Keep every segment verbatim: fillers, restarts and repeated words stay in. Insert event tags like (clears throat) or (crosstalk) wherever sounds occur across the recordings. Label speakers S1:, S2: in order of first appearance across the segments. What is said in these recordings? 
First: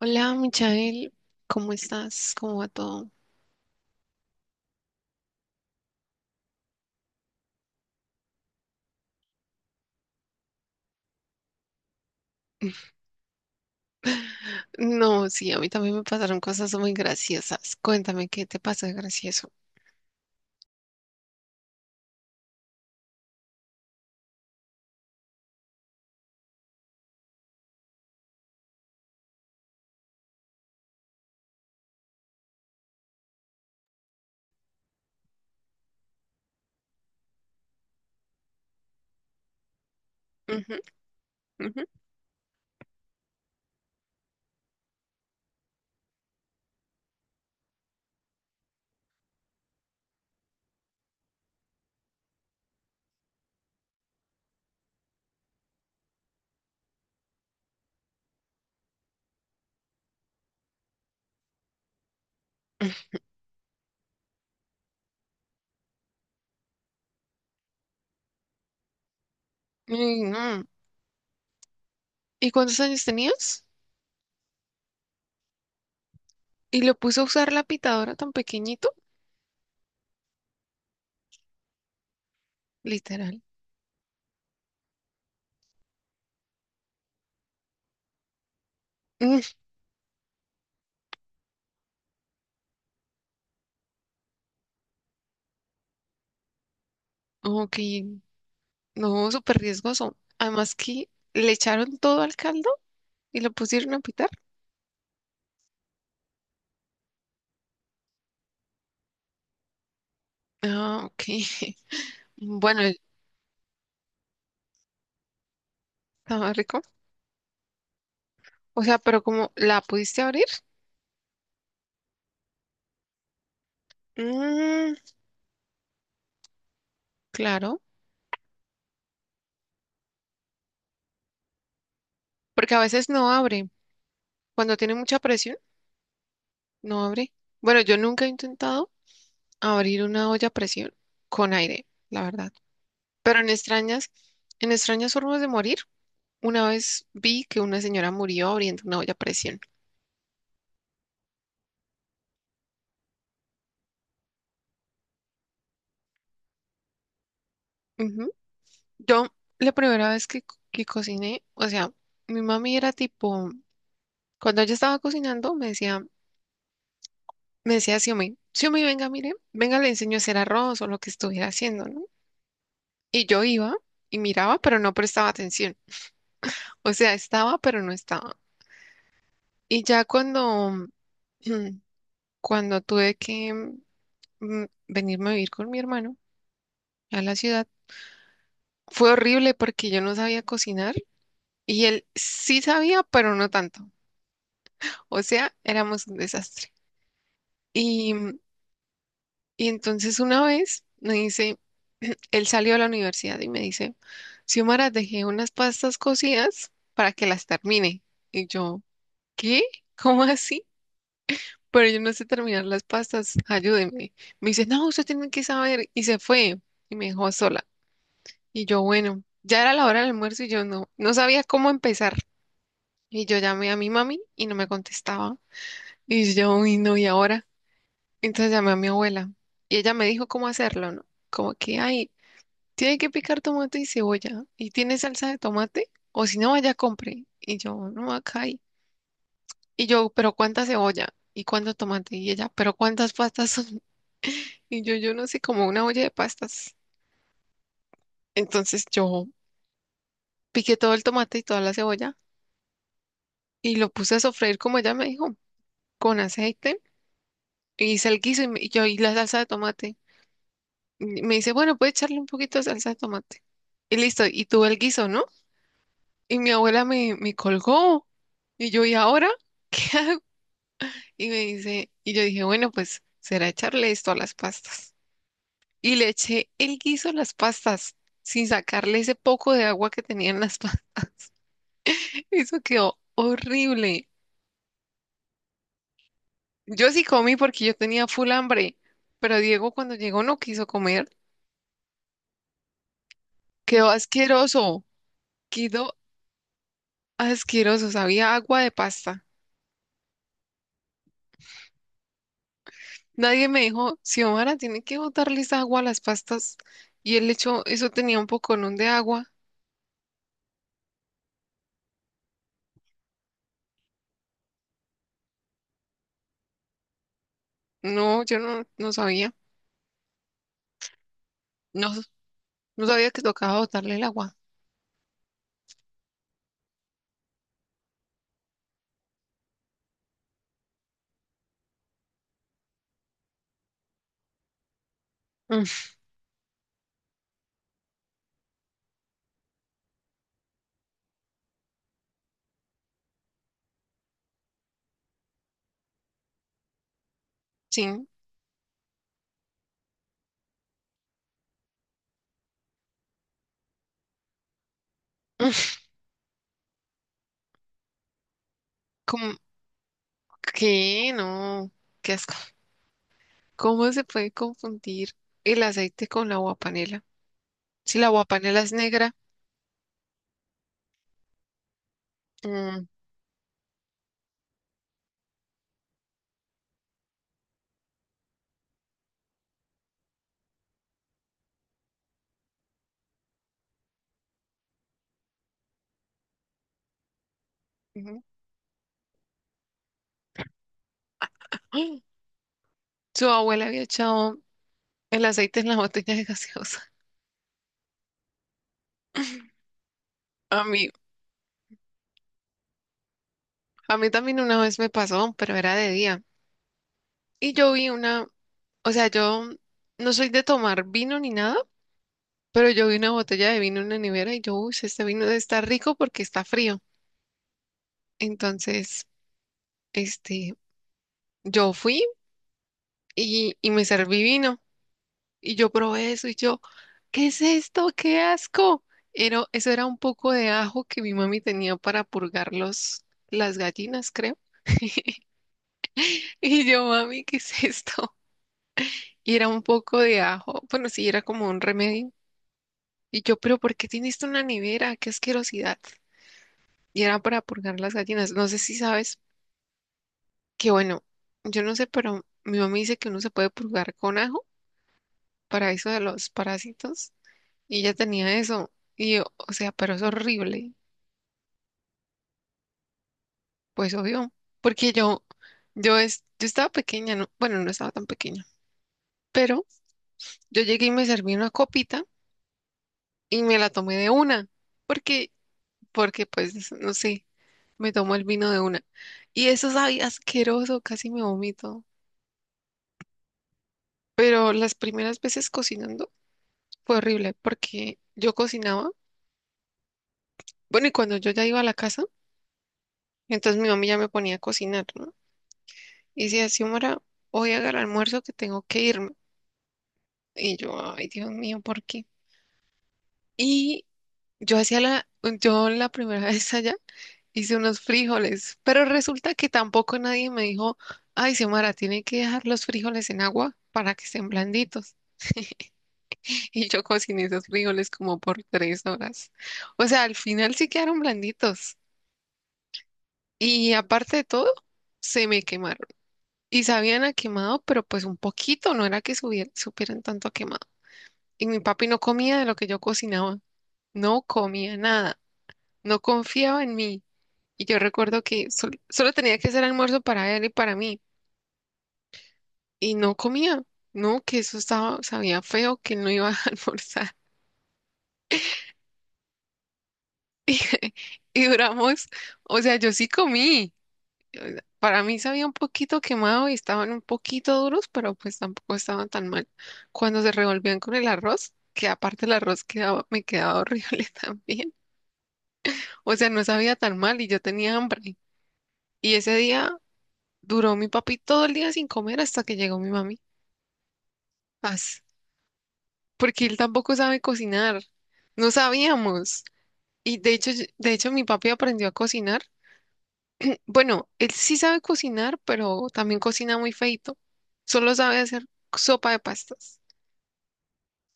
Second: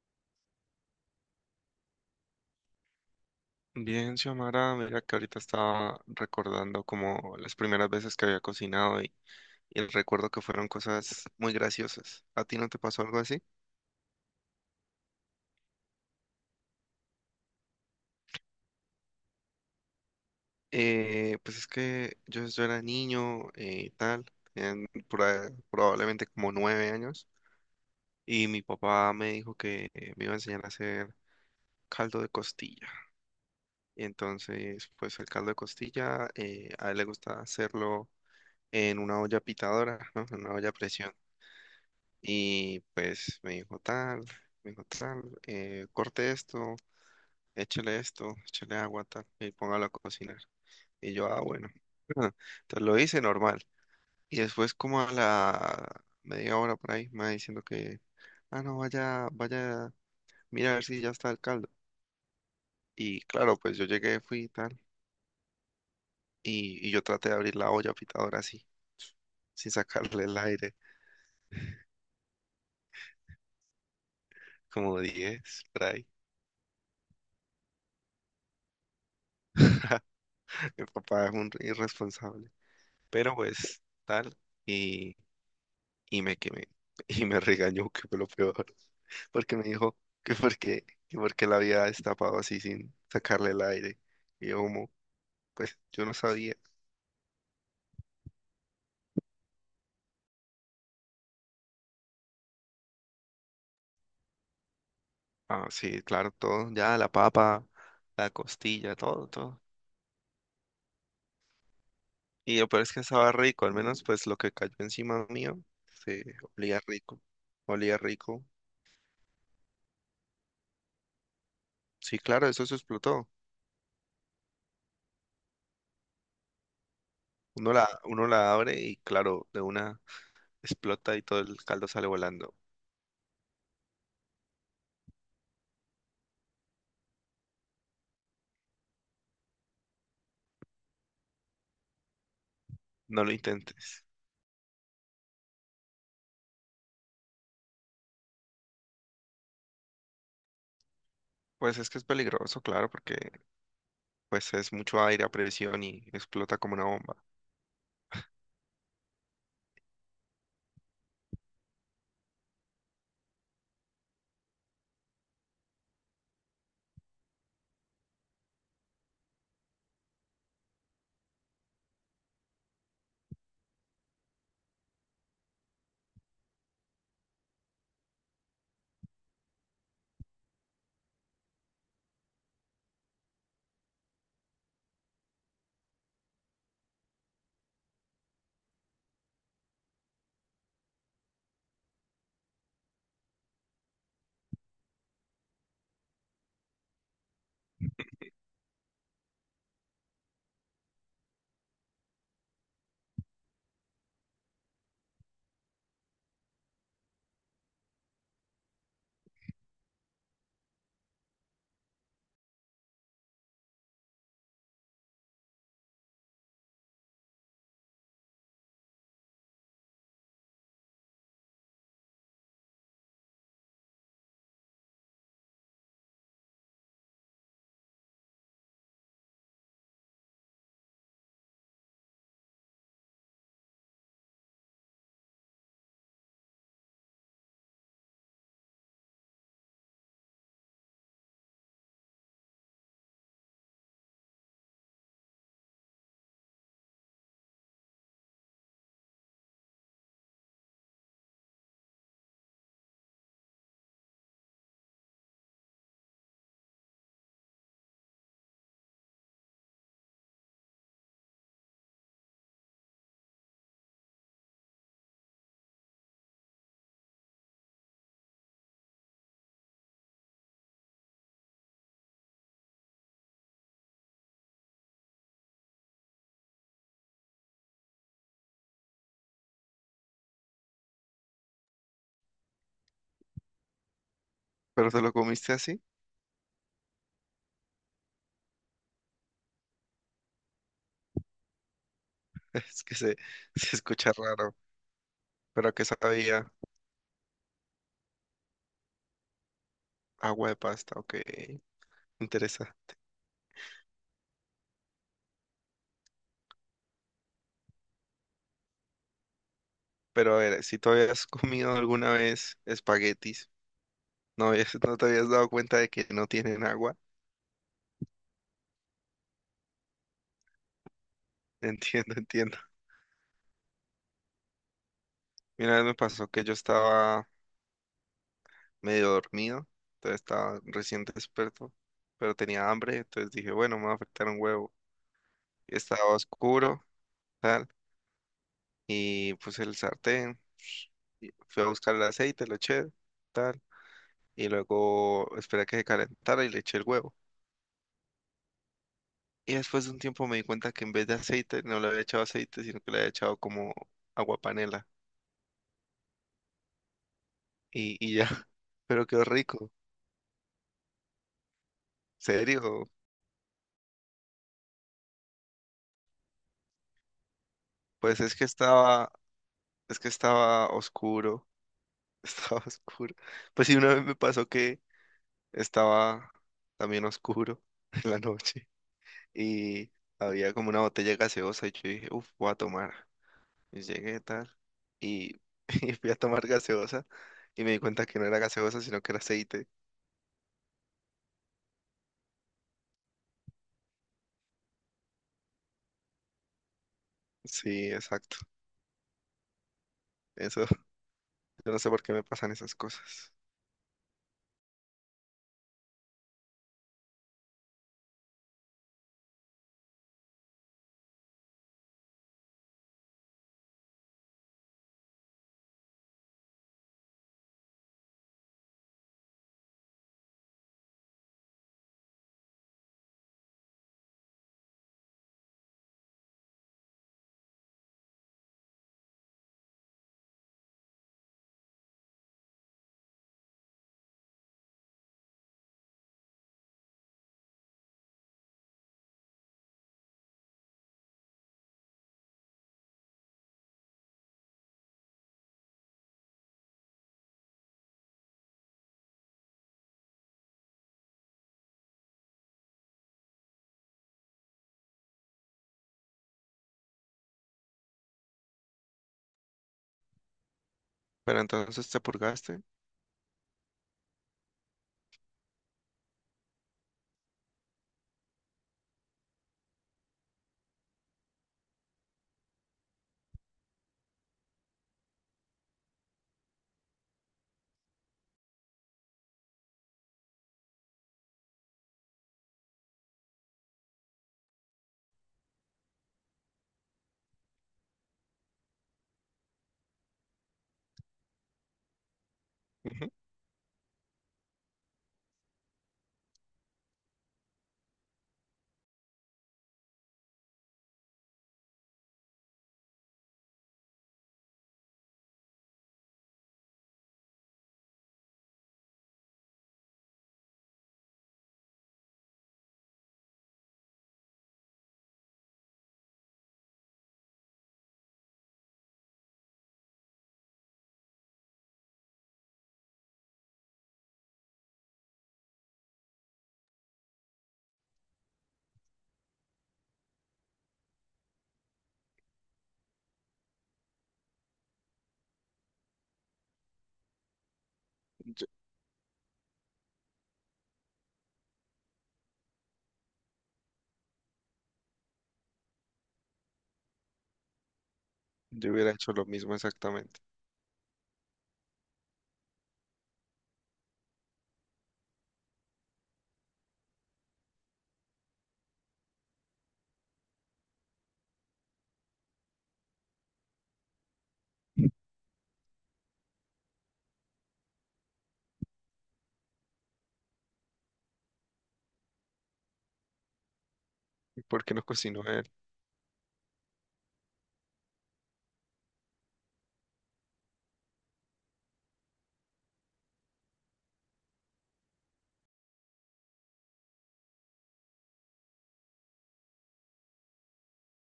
S1: Hola, Michael, ¿cómo estás? ¿Cómo va todo?
S2: Bien, Xiomara, mira que ahorita estaba recordando como las primeras veces que había cocinado y, y el recuerdo que fueron cosas muy graciosas. ¿A ti no te pasó algo así?
S1: (laughs) No, sí, a mí también me pasaron cosas muy graciosas. Cuéntame, ¿qué te pasó de gracioso?
S2: Eh, pues es que yo, yo era niño eh, y tal, en, probablemente como nueve años, y mi papá me dijo que eh, me iba a enseñar a hacer caldo de costilla. Y entonces, pues el caldo de costilla, eh, a él le gusta hacerlo en una olla pitadora, ¿no? En una olla a
S1: Ujú,
S2: presión.
S1: ujú.
S2: Y pues me dijo tal, me dijo tal, eh, corte esto, échale esto, échale agua, tal, y póngalo a cocinar. Y yo, ah, bueno. (laughs) Entonces lo hice normal. Y después como a la media hora por ahí, me va diciendo que, ah, no, vaya, vaya, mira a ver si ya está el caldo. Y claro, pues yo llegué, fui y tal, y, y yo traté de abrir la olla pitadora así, sin
S1: Ay,
S2: sacarle el
S1: no.
S2: aire,
S1: ¿Y cuántos años tenías?
S2: como diez por ahí.
S1: ¿Y lo puso a usar la pitadora tan pequeñito?
S2: (laughs) Mi papá es un irresponsable. Pero
S1: Literal.
S2: pues tal, y, y me quemé. (laughs) Y me regañó, que fue lo peor. (laughs)
S1: Mm,
S2: Porque me dijo que porque, que porque la había destapado así sin sacarle el aire. Y yo como, pues yo no sabía.
S1: ok, no, súper riesgoso. Además que le echaron todo al caldo y lo pusieron a pitar.
S2: Ah, sí, claro, todo, ya, la papa, la costilla, todo, todo.
S1: Ah, ok. (laughs)
S2: Y lo
S1: Bueno,
S2: peor es que estaba rico, al menos pues lo que cayó encima mío, se
S1: estaba
S2: olía
S1: rico.
S2: rico, olía rico.
S1: O sea, ¿pero como la pudiste abrir?
S2: Sí, claro, eso se explotó.
S1: Mm,
S2: Uno
S1: claro.
S2: la, uno la abre y claro, de una explota y todo el caldo sale volando.
S1: Porque a veces no abre. Cuando tiene mucha presión, no abre. Bueno, yo nunca he intentado abrir una olla a presión con aire, la verdad.
S2: No lo
S1: Pero en
S2: intentes.
S1: extrañas, en extrañas formas de morir, una vez vi que una señora murió abriendo una olla a presión.
S2: Pues es que es peligroso, claro, porque pues es mucho aire a presión y explota como una bomba.
S1: Ujú. Yo, la primera vez que, co- que cociné, o sea, mi mami era tipo, cuando ella estaba cocinando, me decía, me decía, Xiomí, Xiomí, venga, mire, venga, le enseño a hacer arroz o lo que estuviera haciendo, ¿no? Y yo iba y miraba, pero no prestaba atención. O sea, estaba, pero no estaba. Y ya cuando, (clears throat) mm, cuando tuve que mm, venirme a vivir con mi hermano a la ciudad, fue horrible porque yo no sabía cocinar y él sí sabía, pero no tanto. O sea, éramos un desastre. Y, mm, y entonces una vez me dice, (clears throat) él salió a la universidad y me dice, Xiomara, dejé unas pastas cocidas para que las termine. Y yo, ¿qué? ¿Cómo así? Pero yo no sé terminar las pastas, ayúdeme. Me dice, no, usted tiene que saber. Y se fue y me dejó sola. Y yo, bueno, ya era la hora del almuerzo y yo no, no sabía cómo empezar. Y yo llamé a mi mami y no me contestaba. Y yo, uy, no, ¿y ahora? Entonces llamé a mi abuela y ella me dijo cómo hacerlo, ¿no? Como que, ay, tiene que picar tomate y cebolla. ¿Y tiene salsa de tomate? O si no, vaya, compre. Y yo, no, acá hay. Y yo, pero ¿cuánta cebolla? ¿Y cuánto tomate? Y ella, pero ¿cuántas pastas son? Y yo, yo no sé, como una olla de pastas. Entonces yo piqué todo el tomate y toda la cebolla y lo puse a sofreír como ella me dijo, con aceite. Y hice el guiso y, me- y yo y la salsa de tomate. Y me dice, bueno, puede echarle un poquito de salsa de tomate. Y listo, y tuve el guiso, ¿no? Y mi abuela me, me colgó. Y yo, ¿y ahora (laughs) qué hago? Y me dice, y yo dije, bueno, pues será echarle esto a las pastas. Y le eché el guiso a las pastas sin sacarle ese poco de agua que tenían las (laughs) pastas. Eso quedó horrible.
S2: ¿Pero te lo comiste así?
S1: Yo sí comí porque yo tenía full hambre, pero Diego cuando llegó no quiso comer.
S2: (laughs) Es que se, se
S1: Quedó
S2: escucha raro.
S1: asqueroso,
S2: ¿Pero a qué
S1: quedó
S2: sabía?
S1: asqueroso, sabía agua de pasta.
S2: Agua de pasta, ok. Interesa.
S1: Nadie me dijo, Xiomara, tiene que botarles agua a las pastas. Y él echó, eso tenía un poconón de agua.
S2: Pero a ver, si tú habías comido alguna vez espaguetis, no, habías- no te habías dado cuenta de que no tienen agua.
S1: No, yo no, no sabía.
S2: (laughs)
S1: No,
S2: Entiendo, entiendo.
S1: no sabía que tocaba botarle el agua.
S2: Y una vez me pasó que yo estaba medio dormido, entonces estaba recién despierto, pero tenía hambre, entonces dije, bueno, me va a afectar un huevo,
S1: Mm.
S2: estaba oscuro, tal, y puse el sartén, y fui a buscar el aceite, lo eché, tal, y luego esperé a que se calentara y le eché el huevo.
S1: Sí. Mm.
S2: Y después de un tiempo me di cuenta que en vez de aceite no le había echado aceite, sino que le había echado como agua panela y, y ya. (laughs) Pero quedó
S1: ¿Cómo?
S2: rico,
S1: ¿Qué? No, qué asco.
S2: serio.
S1: ¿Cómo se puede confundir el aceite con la agua panela? Si la
S2: Pues es que
S1: guapanela es
S2: estaba,
S1: negra,
S2: es que estaba oscuro, (laughs) estaba
S1: mm,
S2: oscuro. Pues sí, una vez me pasó que estaba también oscuro (laughs) en la noche. Y había como una botella gaseosa y yo dije, uff, voy a tomar. Y llegué tal y, (laughs) y fui a tomar gaseosa y me di cuenta que
S1: ujú.
S2: no era gaseosa, sino que era aceite.
S1: (gasps) ¡Ay! Su abuela había echado el aceite en la botella de gaseosa. (laughs)
S2: Sí, exacto.
S1: A
S2: Eso, (laughs)
S1: mí,
S2: yo no sé por qué me pasan esas cosas.
S1: a mí también una vez me pasó, pero era de día. Y yo vi una, o sea, yo no soy de tomar vino ni nada, pero yo vi una botella de vino en la nevera y yo, uy, este vino está rico porque está frío. Entonces, este, yo fui. Y, y me serví vino. Y yo probé eso y yo, ¿qué es esto? ¡Qué asco! Era, eso era un poco de ajo que mi mami tenía para purgar los, las gallinas, creo. (laughs) Y yo, mami, ¿qué es esto? Y era un poco de ajo. Bueno, sí, era como un remedio. Y yo, pero ¿por qué tienes esto en la nevera? ¡Qué asquerosidad! Y era para purgar las gallinas. No sé si sabes que, bueno, yo no sé, pero mi mami dice que uno se puede purgar con ajo para eso de los parásitos. Y ella tenía eso. Y yo, o sea, pero es horrible.
S2: Pero entonces te purgaste.
S1: Pues obvio. Porque yo, yo, es, Yo estaba pequeña, ¿no? Bueno, no estaba tan pequeña. Pero yo llegué y me serví una copita y me la tomé de una. Porque, Porque pues, no sé, me tomó el vino de una. Y eso sabía asqueroso, casi me vomito. Pero las primeras veces cocinando fue horrible porque yo cocinaba. Bueno, y cuando yo ya iba a la casa,
S2: Ujú.
S1: entonces mi mamá ya me ponía a cocinar, ¿no? Y dice, Xiomara, voy a agarrar almuerzo que tengo que irme. Y yo, ay, Dios mío, ¿por qué? Y yo hacía la, yo la primera (laughs) vez allá hice unos frijoles, pero resulta que tampoco nadie me dijo, ay, Xiomara, tiene que dejar los frijoles en agua para que estén blanditos. (laughs) Y yo cociné esos frijoles como por tres horas. O sea, al final sí quedaron blanditos. Y aparte de todo, se me quemaron. Y sabían a quemado, pero pues un poquito, no era que subier- supieran tanto a quemado. Y mi papi no comía de lo que yo cocinaba, no comía nada, no confiaba en mí. Y yo recuerdo que sol- solo tenía que hacer almuerzo para él y para mí, y no comía, no, que eso estaba, sabía feo, que no iba a (laughs) almorzar.
S2: Yo hubiera hecho lo mismo exactamente.
S1: (laughs) Y duramos, o sea, yo sí comí. O sea, para mí sabía un poquito quemado y estaban un poquito duros, pero pues tampoco estaban tan mal. Cuando se revolvían con el arroz, que aparte el arroz quedaba, me quedaba horrible (laughs) también. O sea, no sabía tan mal y yo tenía hambre. Y ese día duró mi papi todo el día sin comer hasta que llegó mi mami.
S2: ¿Y ¿Por qué no
S1: As-
S2: cocinó él?
S1: Porque él tampoco sabe cocinar. No sabíamos. Y de hecho, yo- de hecho, mi papi aprendió a cocinar. Bueno, él sí sabe cocinar, pero también cocina muy feito. Solo sabe hacer sopa de pastas.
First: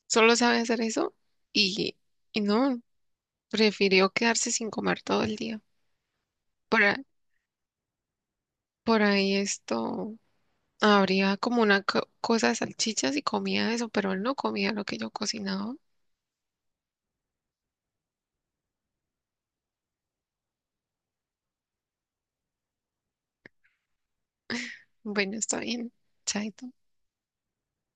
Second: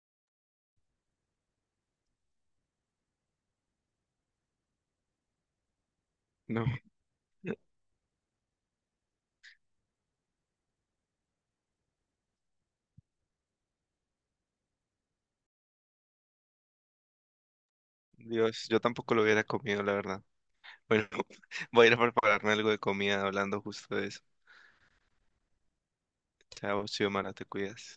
S1: Solo sabe hacer eso. Y, y no, Prefirió quedarse sin comer todo el día.
S2: No, (laughs)
S1: Por, a- por ahí esto habría como una co- cosa de salchichas y comía eso, pero él no comía lo que yo cocinaba.
S2: Dios, yo tampoco lo hubiera comido, la verdad. Bueno, (laughs) voy a ir a prepararme algo de comida hablando justo de eso.
S1: Bueno, está bien. Chaito.
S2: Chao, Xiomara, te cuidas.